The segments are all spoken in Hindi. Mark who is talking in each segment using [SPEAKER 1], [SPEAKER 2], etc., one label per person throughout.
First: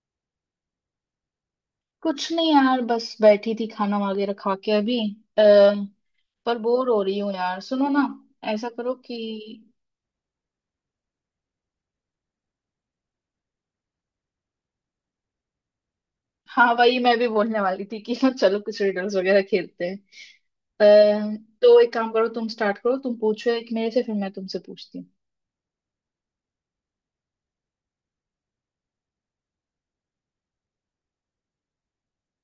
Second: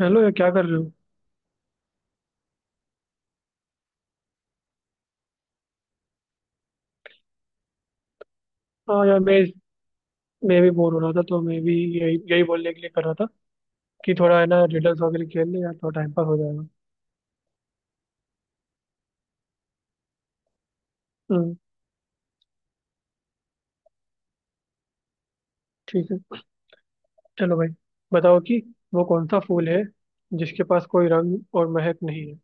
[SPEAKER 1] हेलो यार, क्या कर रहे हो?
[SPEAKER 2] कुछ नहीं यार, बस बैठी थी, खाना वगैरह खा के अभी। आ, पर बोर हो रही हूँ यार। सुनो ना, ऐसा करो
[SPEAKER 1] हाँ
[SPEAKER 2] कि
[SPEAKER 1] यार, मैं भी बोर हो रहा था तो मैं भी यही यही बोलने के लिए कर रहा था कि थोड़ा है ना, रिडल्स वगैरह खेल ले यार, थोड़ा टाइम पास हो जाएगा।
[SPEAKER 2] हाँ, वही मैं भी बोलने वाली थी कि हाँ चलो, कुछ रिडल्स वगैरह खेलते हैं।
[SPEAKER 1] हम्म।
[SPEAKER 2] तो एक काम करो, तुम स्टार्ट करो, तुम पूछो एक मेरे से, फिर मैं तुमसे पूछती हूँ।
[SPEAKER 1] ठीक है। चलो भाई। बताओ कि वो कौन सा फूल है जिसके पास कोई रंग और महक नहीं है?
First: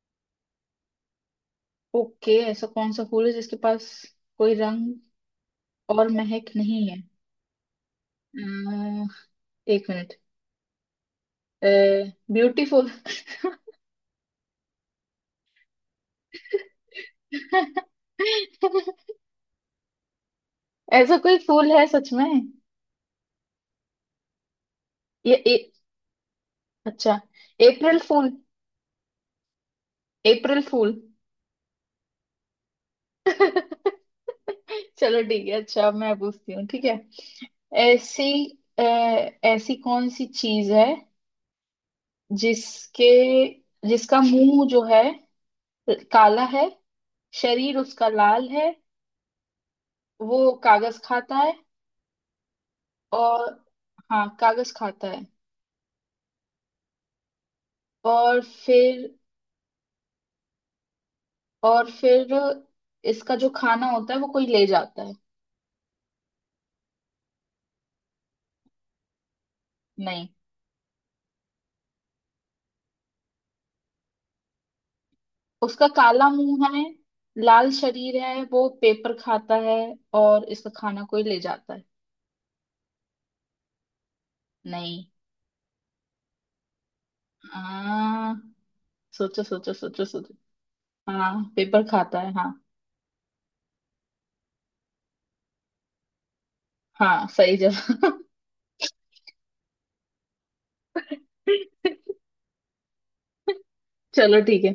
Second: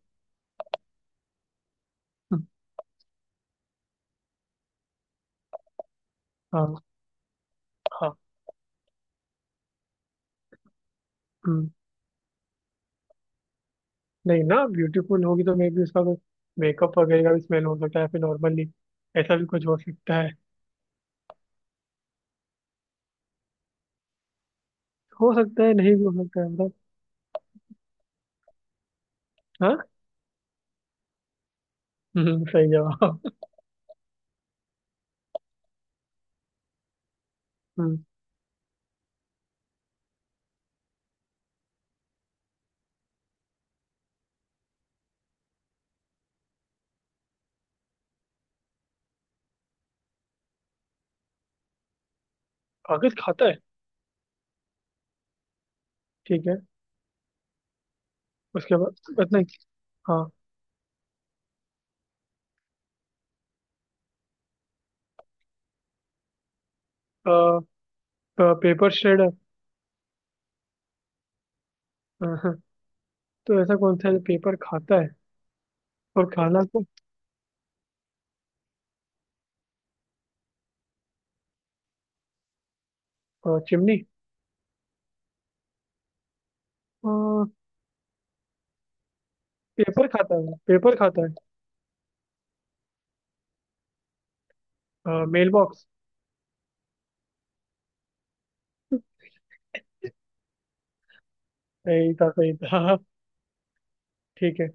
[SPEAKER 2] ओके,
[SPEAKER 1] हम्म।
[SPEAKER 2] ऐसा कौन सा फूल है जिसके पास कोई रंग और महक
[SPEAKER 1] हाँ,
[SPEAKER 2] नहीं है।
[SPEAKER 1] हाँ।
[SPEAKER 2] अ, एक मिनट।
[SPEAKER 1] हम्म।
[SPEAKER 2] ब्यूटीफुल।
[SPEAKER 1] नहीं ना, ब्यूटीफुल होगी तो मे भी उसका कुछ मेकअप वगैरह का भी स्मेल हो सकता है फिर नॉर्मली। ऐसा भी कुछ हो सकता है।
[SPEAKER 2] ऐसा कोई फूल है सच में?
[SPEAKER 1] हो
[SPEAKER 2] ये
[SPEAKER 1] सकता है, नहीं भी हो सकता है, मतलब।
[SPEAKER 2] अच्छा, अप्रैल फूल।
[SPEAKER 1] हाँ।
[SPEAKER 2] अप्रैल फूल।
[SPEAKER 1] सही जवाब।
[SPEAKER 2] चलो ठीक है। अच्छा अब मैं पूछती हूँ, ठीक है।
[SPEAKER 1] हम्म।
[SPEAKER 2] ऐसी अ, ऐसी कौन सी चीज है जिसके जिसका मुंह जो है, काला है, शरीर उसका लाल है, वो कागज खाता है।
[SPEAKER 1] कागज
[SPEAKER 2] और
[SPEAKER 1] खाता है।
[SPEAKER 2] हाँ, कागज खाता है।
[SPEAKER 1] ठीक है।
[SPEAKER 2] और
[SPEAKER 1] उसके
[SPEAKER 2] फिर,
[SPEAKER 1] बाद बस नहीं। हाँ।
[SPEAKER 2] और फिर इसका जो खाना होता है, वो कोई ले जाता है।
[SPEAKER 1] आ, आ, पेपर श्रेडर।
[SPEAKER 2] नहीं।
[SPEAKER 1] तो ऐसा कौन सा है जो पेपर खाता है?
[SPEAKER 2] उसका काला
[SPEAKER 1] और खाना
[SPEAKER 2] मुंह है,
[SPEAKER 1] को?
[SPEAKER 2] लाल शरीर है, वो पेपर खाता है और इसका खाना कोई ले जाता है।
[SPEAKER 1] चिमनी।
[SPEAKER 2] नहीं।
[SPEAKER 1] अ,
[SPEAKER 2] हाँ, सोचो सोचो सोचो
[SPEAKER 1] पेपर
[SPEAKER 2] सोचो।
[SPEAKER 1] खाता है, पेपर खाता
[SPEAKER 2] हाँ, पेपर खाता है हाँ।
[SPEAKER 1] है, मेल बॉक्स।
[SPEAKER 2] हाँ सही जवाब।
[SPEAKER 1] सही था, सही था। हाँ, हाँ।
[SPEAKER 2] चलो
[SPEAKER 1] ठीक
[SPEAKER 2] ठीक
[SPEAKER 1] है।
[SPEAKER 2] है।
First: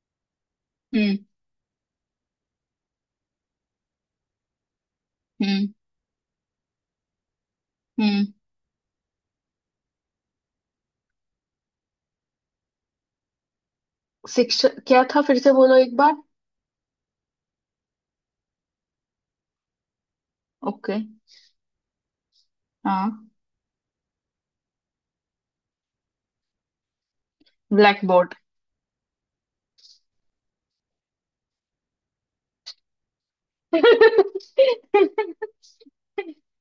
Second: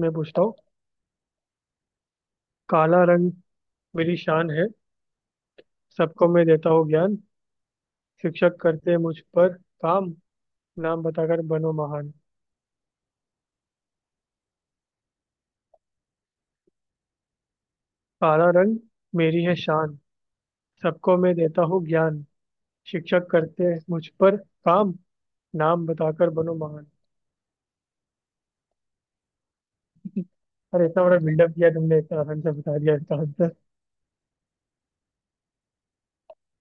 [SPEAKER 1] मैं पूछता हूँ।
[SPEAKER 2] हम्म।
[SPEAKER 1] काला रंग मेरी शान है।
[SPEAKER 2] हम्म।
[SPEAKER 1] सबको मैं देता हूँ ज्ञान।
[SPEAKER 2] हम्म।
[SPEAKER 1] शिक्षक करते मुझ पर काम। नाम बताकर बनो महान।
[SPEAKER 2] शिक्षा क्या था, फिर से बोलो एक बार।
[SPEAKER 1] काला रंग मेरी है शान।
[SPEAKER 2] ओके।
[SPEAKER 1] सबको मैं देता हूँ ज्ञान।
[SPEAKER 2] हाँ।
[SPEAKER 1] शिक्षक करते मुझ पर काम। नाम बताकर बनो महान।
[SPEAKER 2] Black board.
[SPEAKER 1] अरे, इतना बड़ा बिल्डअप किया तुमने, इतना आसान से बता दिया इसका आंसर।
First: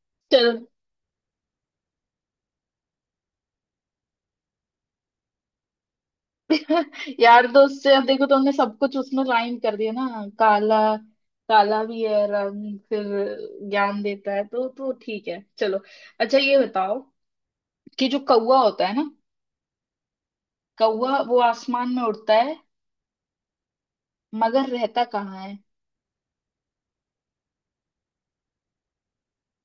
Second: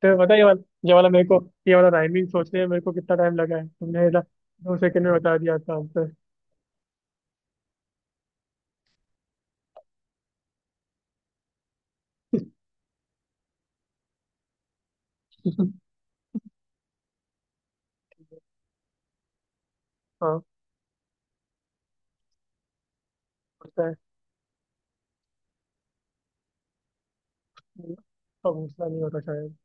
[SPEAKER 1] तो पता है ये
[SPEAKER 2] चलो।
[SPEAKER 1] वाला, ये वाला मेरे को, ये वाला राइमिंग सोचने में मेरे को कितना टाइम लगा है, तुमने इधर 2 सेकंड में बता दिया इसका आंसर।
[SPEAKER 2] यार दोस्त से अब देखो, तुमने सब कुछ उसमें लाइन कर दिया ना। काला, काला भी है, रंग फिर ज्ञान देता है तो ठीक है चलो। अच्छा ये बताओ कि जो कौवा होता है ना,
[SPEAKER 1] हाँ,
[SPEAKER 2] कौवा वो आसमान में उड़ता है
[SPEAKER 1] होता है।
[SPEAKER 2] मगर रहता कहाँ है?
[SPEAKER 1] अब घोसला नहीं होता शायद।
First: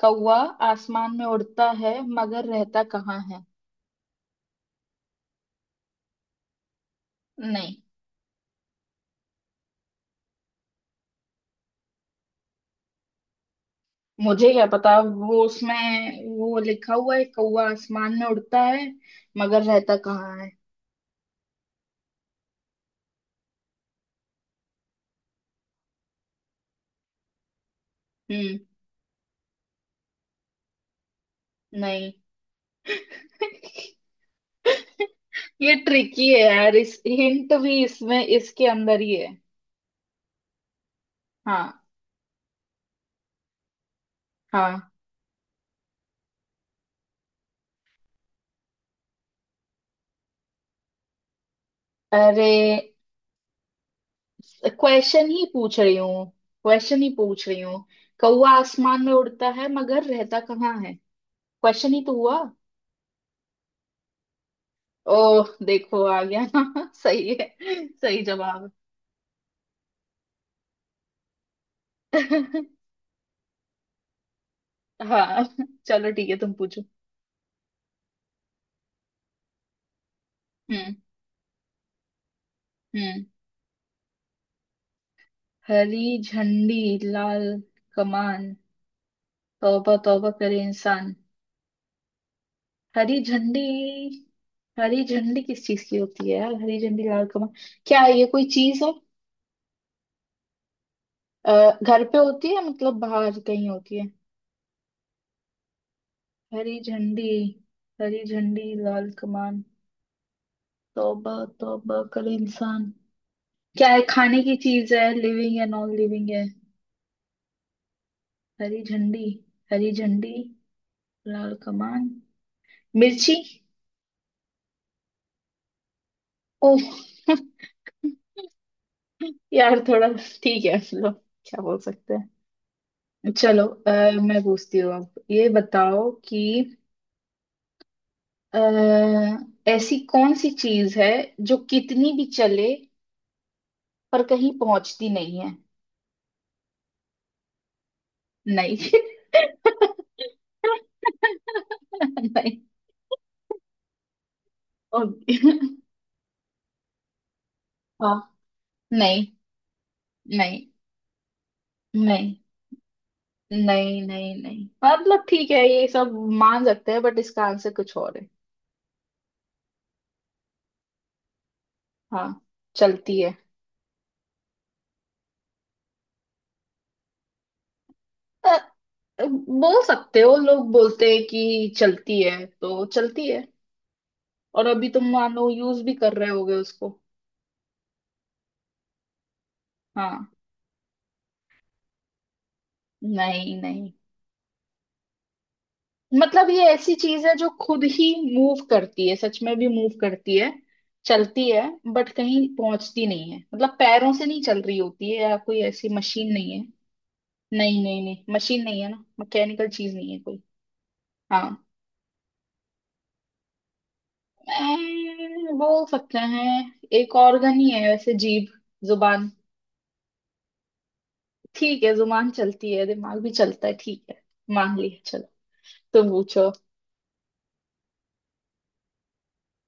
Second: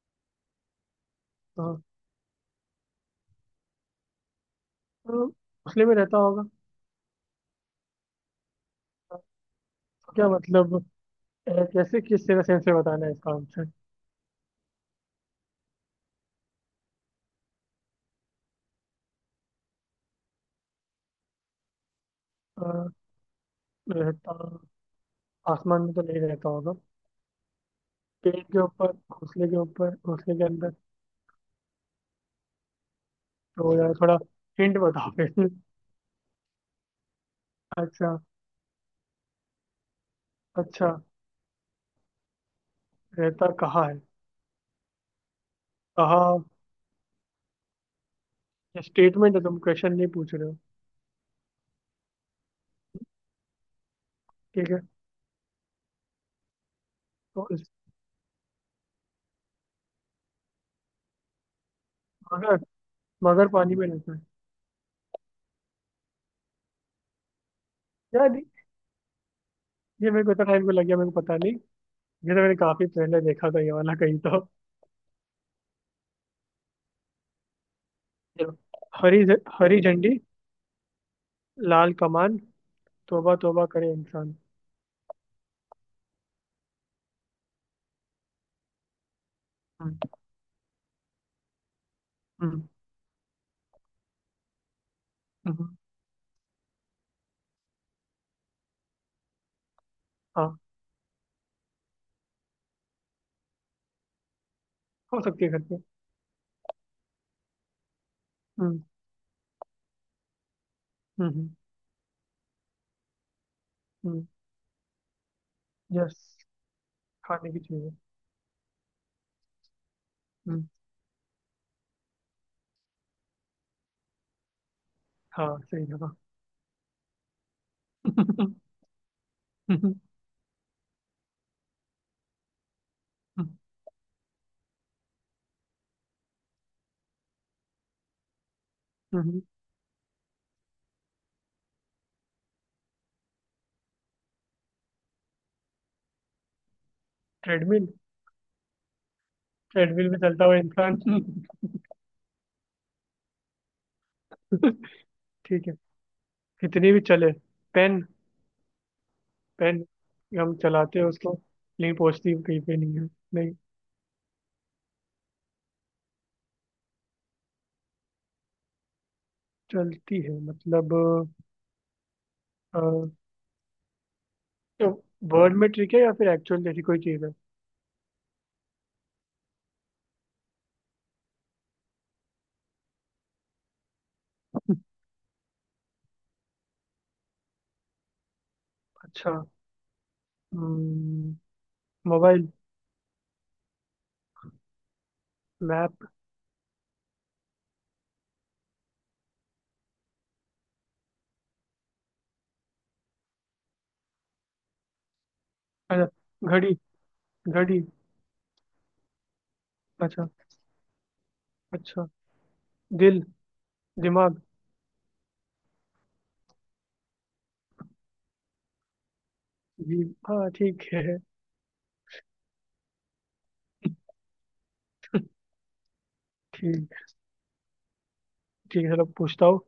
[SPEAKER 2] कौवा आसमान में उड़ता
[SPEAKER 1] हाँ।
[SPEAKER 2] है मगर रहता कहाँ है?
[SPEAKER 1] तो घोंसले में रहता होगा।
[SPEAKER 2] नहीं।
[SPEAKER 1] तो क्या मतलब? कैसे, किस तरह सेंस से बताना है इसका आंसर?
[SPEAKER 2] मुझे क्या पता, वो उसमें वो लिखा हुआ है, कौवा आसमान में उड़ता है मगर रहता कहाँ है।
[SPEAKER 1] अ, रहता आसमान में तो नहीं रहता होगा, पेड़
[SPEAKER 2] हम्म।
[SPEAKER 1] के ऊपर, घोंसले के ऊपर, घोंसले के अंदर।
[SPEAKER 2] नहीं।
[SPEAKER 1] तो यार, थोड़ा हिंट बताओ फिर।
[SPEAKER 2] ये ट्रिकी है यार, इस हिंट भी
[SPEAKER 1] अच्छा,
[SPEAKER 2] इसमें इसके अंदर ही है।
[SPEAKER 1] अच्छा।
[SPEAKER 2] हाँ।
[SPEAKER 1] रहता कहाँ है?
[SPEAKER 2] हाँ।
[SPEAKER 1] कहा स्टेटमेंट है, तुम क्वेश्चन नहीं पूछ रहे हो।
[SPEAKER 2] अरे,
[SPEAKER 1] ठीक है।
[SPEAKER 2] क्वेश्चन ही पूछ रही हूँ, क्वेश्चन ही पूछ
[SPEAKER 1] तो
[SPEAKER 2] रही
[SPEAKER 1] इस,
[SPEAKER 2] हूँ। कौवा आसमान में उड़ता है मगर रहता कहाँ है, क्वेश्चन ही तो हुआ।
[SPEAKER 1] मगर मगर पानी में रहता है।
[SPEAKER 2] ओह देखो आ गया ना। सही है, सही
[SPEAKER 1] यार,
[SPEAKER 2] जवाब।
[SPEAKER 1] ये मेरे को इतना टाइम को लग गया, मेरे को पता नहीं। ये तो मैंने काफी पहले देखा था ये वाला कहीं तो।
[SPEAKER 2] हाँ चलो ठीक है, तुम पूछो।
[SPEAKER 1] चलो। हरी झंडी,
[SPEAKER 2] हम्म।
[SPEAKER 1] लाल कमान,
[SPEAKER 2] हम्म।
[SPEAKER 1] तौबा तौबा करे इंसान।
[SPEAKER 2] हरी झंडी, लाल कमान, तौबा
[SPEAKER 1] हम्म।
[SPEAKER 2] तौबा करे इंसान।
[SPEAKER 1] हम्म।
[SPEAKER 2] हरी झंडी, हरी झंडी किस
[SPEAKER 1] हम्म।
[SPEAKER 2] चीज की होती है यार? हरी झंडी, लाल कमल, क्या है ये, कोई चीज है?
[SPEAKER 1] हाँ।
[SPEAKER 2] अ, घर पे होती है मतलब, बाहर कहीं होती है?
[SPEAKER 1] हो सकती है घर पे।
[SPEAKER 2] हरी झंडी, हरी झंडी
[SPEAKER 1] हम्म।
[SPEAKER 2] लाल कमान, तौबा
[SPEAKER 1] हम्म।
[SPEAKER 2] तौबा करे इंसान। क्या है,
[SPEAKER 1] हम्म।
[SPEAKER 2] खाने की चीज है, लिविंग है, नॉन
[SPEAKER 1] यस,
[SPEAKER 2] लिविंग है?
[SPEAKER 1] खाने की चीज है।
[SPEAKER 2] हरी झंडी, हरी झंडी
[SPEAKER 1] हम्म,
[SPEAKER 2] लाल कमान, मिर्ची।
[SPEAKER 1] हाँ, सही जगह।
[SPEAKER 2] ओह। यार थोड़ा, ठीक है लो, क्या बोल सकते हैं। चलो मैं पूछती हूँ अब, ये बताओ कि अ, ऐसी कौन सी चीज है जो कितनी भी चले पर कहीं पहुंचती नहीं है?
[SPEAKER 1] ट्रेडमिल।
[SPEAKER 2] नहीं।
[SPEAKER 1] ट्रेडमिल में चलता हुआ इंसान।
[SPEAKER 2] नहीं। ओके।
[SPEAKER 1] ठीक है। कितनी भी चले, पेन।
[SPEAKER 2] हाँ। नहीं।
[SPEAKER 1] पेन, हम
[SPEAKER 2] नहीं।
[SPEAKER 1] चलाते हैं उसको, लेकिन
[SPEAKER 2] नहीं
[SPEAKER 1] पहुंचती कहीं पे नहीं है। नहीं।
[SPEAKER 2] नहीं नहीं नहीं मतलब ठीक है ये सब मान सकते हैं, बट इसका आंसर कुछ और है।
[SPEAKER 1] चलती है, मतलब।
[SPEAKER 2] हाँ,
[SPEAKER 1] अ,
[SPEAKER 2] चलती है।
[SPEAKER 1] तो वर्ड में ट्रिक है, या फिर एक्चुअल जैसी कोई चीज है?
[SPEAKER 2] अ, बोल सकते हो, लोग बोलते हैं कि चलती है तो चलती है, और अभी तुम मान लो यूज भी कर रहे होगे उसको।
[SPEAKER 1] अच्छा।
[SPEAKER 2] हाँ।
[SPEAKER 1] हम्म। मोबाइल।
[SPEAKER 2] नहीं नहीं,
[SPEAKER 1] मैप।
[SPEAKER 2] मतलब ये ऐसी चीज है जो खुद ही मूव करती है, सच में भी मूव करती है, चलती है बट कहीं पहुंचती नहीं है। मतलब पैरों से नहीं चल रही होती है या कोई ऐसी
[SPEAKER 1] अच्छा,
[SPEAKER 2] मशीन नहीं है।
[SPEAKER 1] घड़ी, घड़ी।
[SPEAKER 2] नहीं नहीं नहीं, मशीन नहीं है ना, मैकेनिकल चीज नहीं है
[SPEAKER 1] अच्छा।
[SPEAKER 2] कोई। हाँ।
[SPEAKER 1] अच्छा। दिल, दिमाग।
[SPEAKER 2] बोल सकते हैं, एक ऑर्गन ही है वैसे। जीभ, जुबान।
[SPEAKER 1] जी। हाँ, ठीक है।
[SPEAKER 2] ठीक है, जुबान चलती है, दिमाग भी चलता है, ठीक है मान लिया। चलो तुम पूछो।
[SPEAKER 1] ठीक, ठीक है। चलो, पूछता हूँ।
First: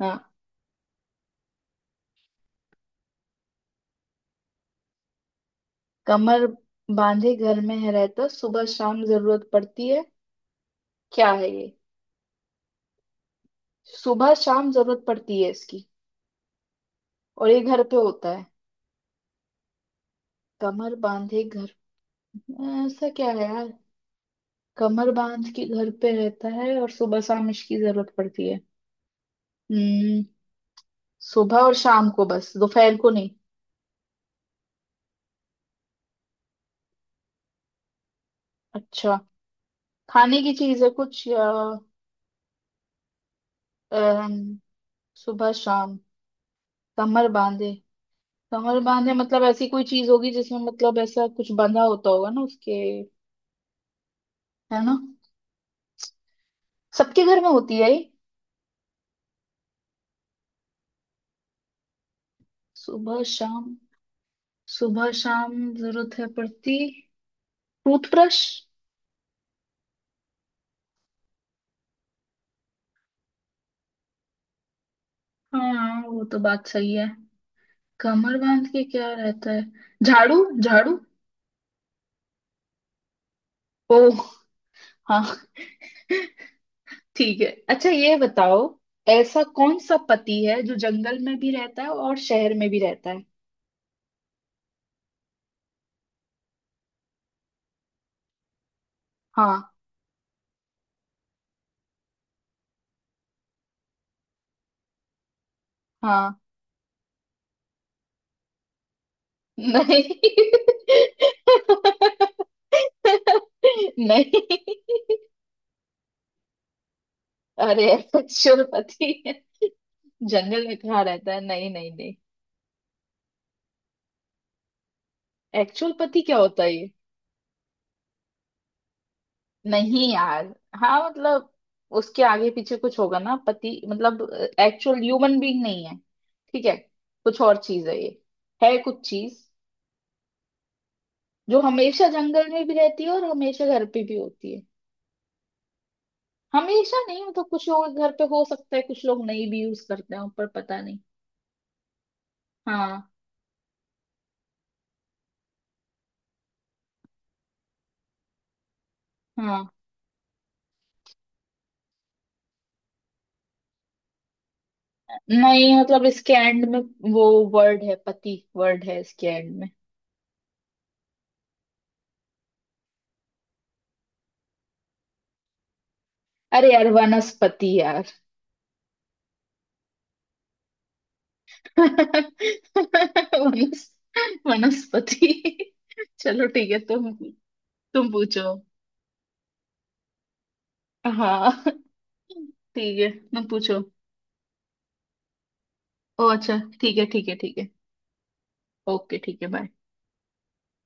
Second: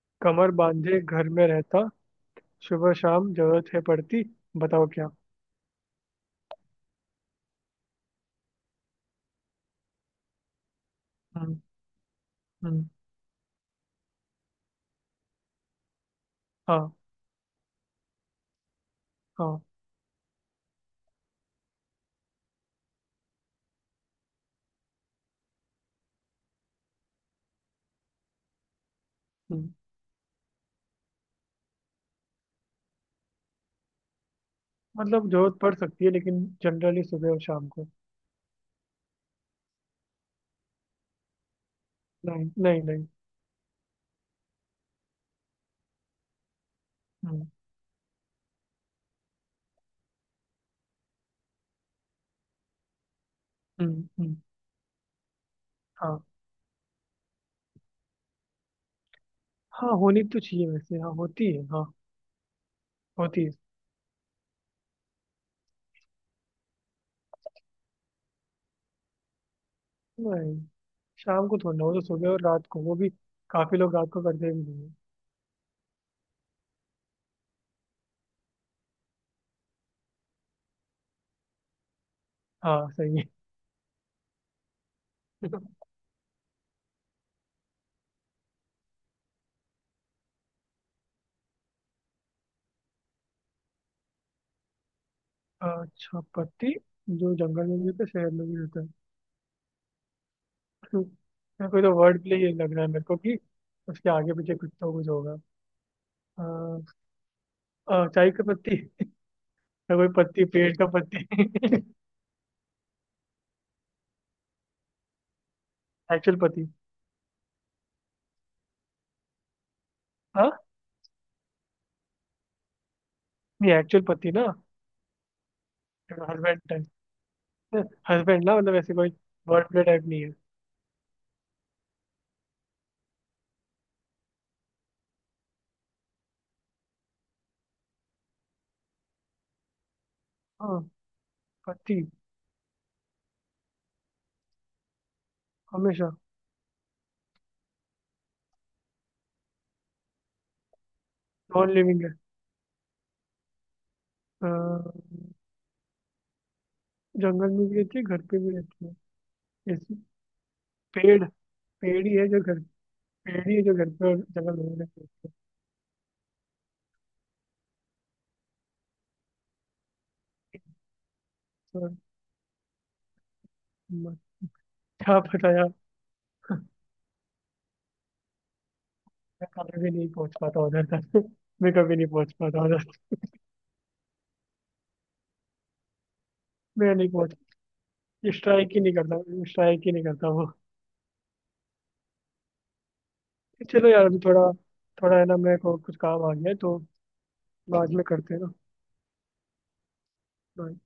[SPEAKER 2] हाँ।
[SPEAKER 1] कमर बांधे घर में रहता, सुबह शाम जरूरत है पड़ती, बताओ क्या?
[SPEAKER 2] कमर बांधे घर में है रहता, सुबह शाम जरूरत पड़ती है, क्या है
[SPEAKER 1] हम्म।
[SPEAKER 2] ये?
[SPEAKER 1] हम्म।
[SPEAKER 2] सुबह शाम जरूरत पड़ती है इसकी,
[SPEAKER 1] हाँ।
[SPEAKER 2] और ये घर पे होता है।
[SPEAKER 1] हाँ।
[SPEAKER 2] कमर बांधे घर, ऐसा क्या है यार? कमर बांध के घर पे रहता है और सुबह शाम इसकी जरूरत पड़ती है।
[SPEAKER 1] हम्म।
[SPEAKER 2] हम्म, सुबह और शाम को बस, दोपहर को नहीं?
[SPEAKER 1] मतलब, जरूरत पड़ सकती है, लेकिन जनरली सुबह और शाम को।
[SPEAKER 2] अच्छा, खाने की चीज है कुछ या?
[SPEAKER 1] नहीं, नहीं, नहीं।
[SPEAKER 2] अम, सुबह शाम, कमर
[SPEAKER 1] हम्म।
[SPEAKER 2] बांधे, कमर बांधे मतलब ऐसी कोई चीज होगी जिसमें मतलब ऐसा कुछ बंधा होता होगा ना उसके,
[SPEAKER 1] हम्म। हम्म।
[SPEAKER 2] है ना?
[SPEAKER 1] हाँ।
[SPEAKER 2] सबके घर में होती है ये?
[SPEAKER 1] हाँ, होनी तो चाहिए वैसे, हाँ, होती है, हाँ।
[SPEAKER 2] सुबह
[SPEAKER 1] होती है।
[SPEAKER 2] शाम, सुबह शाम जरूरत है पड़ती, टूथब्रश।
[SPEAKER 1] नहीं, शाम को थोड़ा ना, वो तो सुबह और रात को, वो भी काफी लोग रात को करते भी नहीं है।
[SPEAKER 2] हाँ वो तो बात सही है। कमर बांध के क्या रहता है, झाड़ू, झाड़ू।
[SPEAKER 1] हाँ, सही है।
[SPEAKER 2] ओ हाँ। ठीक है, अच्छा ये बताओ, ऐसा कौन सा पति है जो जंगल में भी रहता है और शहर में भी रहता है?
[SPEAKER 1] अच्छा पति जो जंगल में भी होता है, शहर में भी होता है?
[SPEAKER 2] हाँ।
[SPEAKER 1] यार, कोई तो वर्ड प्ले ही लग रहा है मेरे को कि उसके आगे पीछे कुछ तो कुछ होगा।
[SPEAKER 2] हाँ।
[SPEAKER 1] अ, चाय का पत्ती, या
[SPEAKER 2] नहीं।
[SPEAKER 1] कोई पत्ती, पेड़ का पत्ती।
[SPEAKER 2] नहीं,
[SPEAKER 1] एक्चुअल पत्ती।
[SPEAKER 2] अरे एक्चुअल पति है, जंगल
[SPEAKER 1] हाँ।
[SPEAKER 2] में कहाँ रहता है? नहीं नहीं नहीं,
[SPEAKER 1] ये एक्चुअल पति ना,
[SPEAKER 2] एक्चुअल पति क्या
[SPEAKER 1] हस्बैंड
[SPEAKER 2] होता है
[SPEAKER 1] टाइप।
[SPEAKER 2] ये?
[SPEAKER 1] हस्बैंड ना, मतलब ऐसे कोई वर्ड प्ले टाइप
[SPEAKER 2] नहीं
[SPEAKER 1] नहीं है।
[SPEAKER 2] यार। हाँ मतलब उसके आगे पीछे कुछ होगा ना, पति मतलब एक्चुअल ह्यूमन बीइंग नहीं है, ठीक है, कुछ और चीज है ये। है कुछ चीज
[SPEAKER 1] हाँ।
[SPEAKER 2] जो
[SPEAKER 1] पति।
[SPEAKER 2] हमेशा जंगल में भी रहती है और हमेशा घर पे भी होती है।
[SPEAKER 1] हमेशा।
[SPEAKER 2] हमेशा नहीं मतलब, कुछ लोगों के घर पे हो सकता है कुछ लोग नहीं भी यूज करते हो, पर पता नहीं।
[SPEAKER 1] नॉन लिविंग है।
[SPEAKER 2] हाँ।
[SPEAKER 1] अ, जंगल में भी रहती है, घर पे भी रहती है?
[SPEAKER 2] हाँ।
[SPEAKER 1] जैसे पेड़। पेड़ ही है जो घर। पेड़ ही है जो घर पे और जंगल में रहती है।
[SPEAKER 2] नहीं मतलब इसके एंड में वो वर्ड है, पति वर्ड है इसके एंड में।
[SPEAKER 1] तो म- क्या पता यार।
[SPEAKER 2] अरे यार, वनस्पति यार।
[SPEAKER 1] मैं कभी भी नहीं पहुंच पाता उधर तक। मैं कभी नहीं पहुंच पाता उधर तक।
[SPEAKER 2] वनस, वनस्पति। चलो ठीक है,
[SPEAKER 1] मैं नहीं पहुंच,
[SPEAKER 2] तुम पूछो।
[SPEAKER 1] स्ट्राइक ही नहीं करता, स्ट्राइक ही नहीं करता वो।
[SPEAKER 2] हाँ ठीक है, तुम पूछो।
[SPEAKER 1] चलो यार, अभी थोड़ा, थोड़ा है ना, मेरे को कुछ काम
[SPEAKER 2] ओ
[SPEAKER 1] आ गया है
[SPEAKER 2] अच्छा
[SPEAKER 1] तो
[SPEAKER 2] ठीक है, ठीक है ठीक है।
[SPEAKER 1] बाद में करते हैं ना।
[SPEAKER 2] ओके ठीक है, बाय।
[SPEAKER 1] Bye.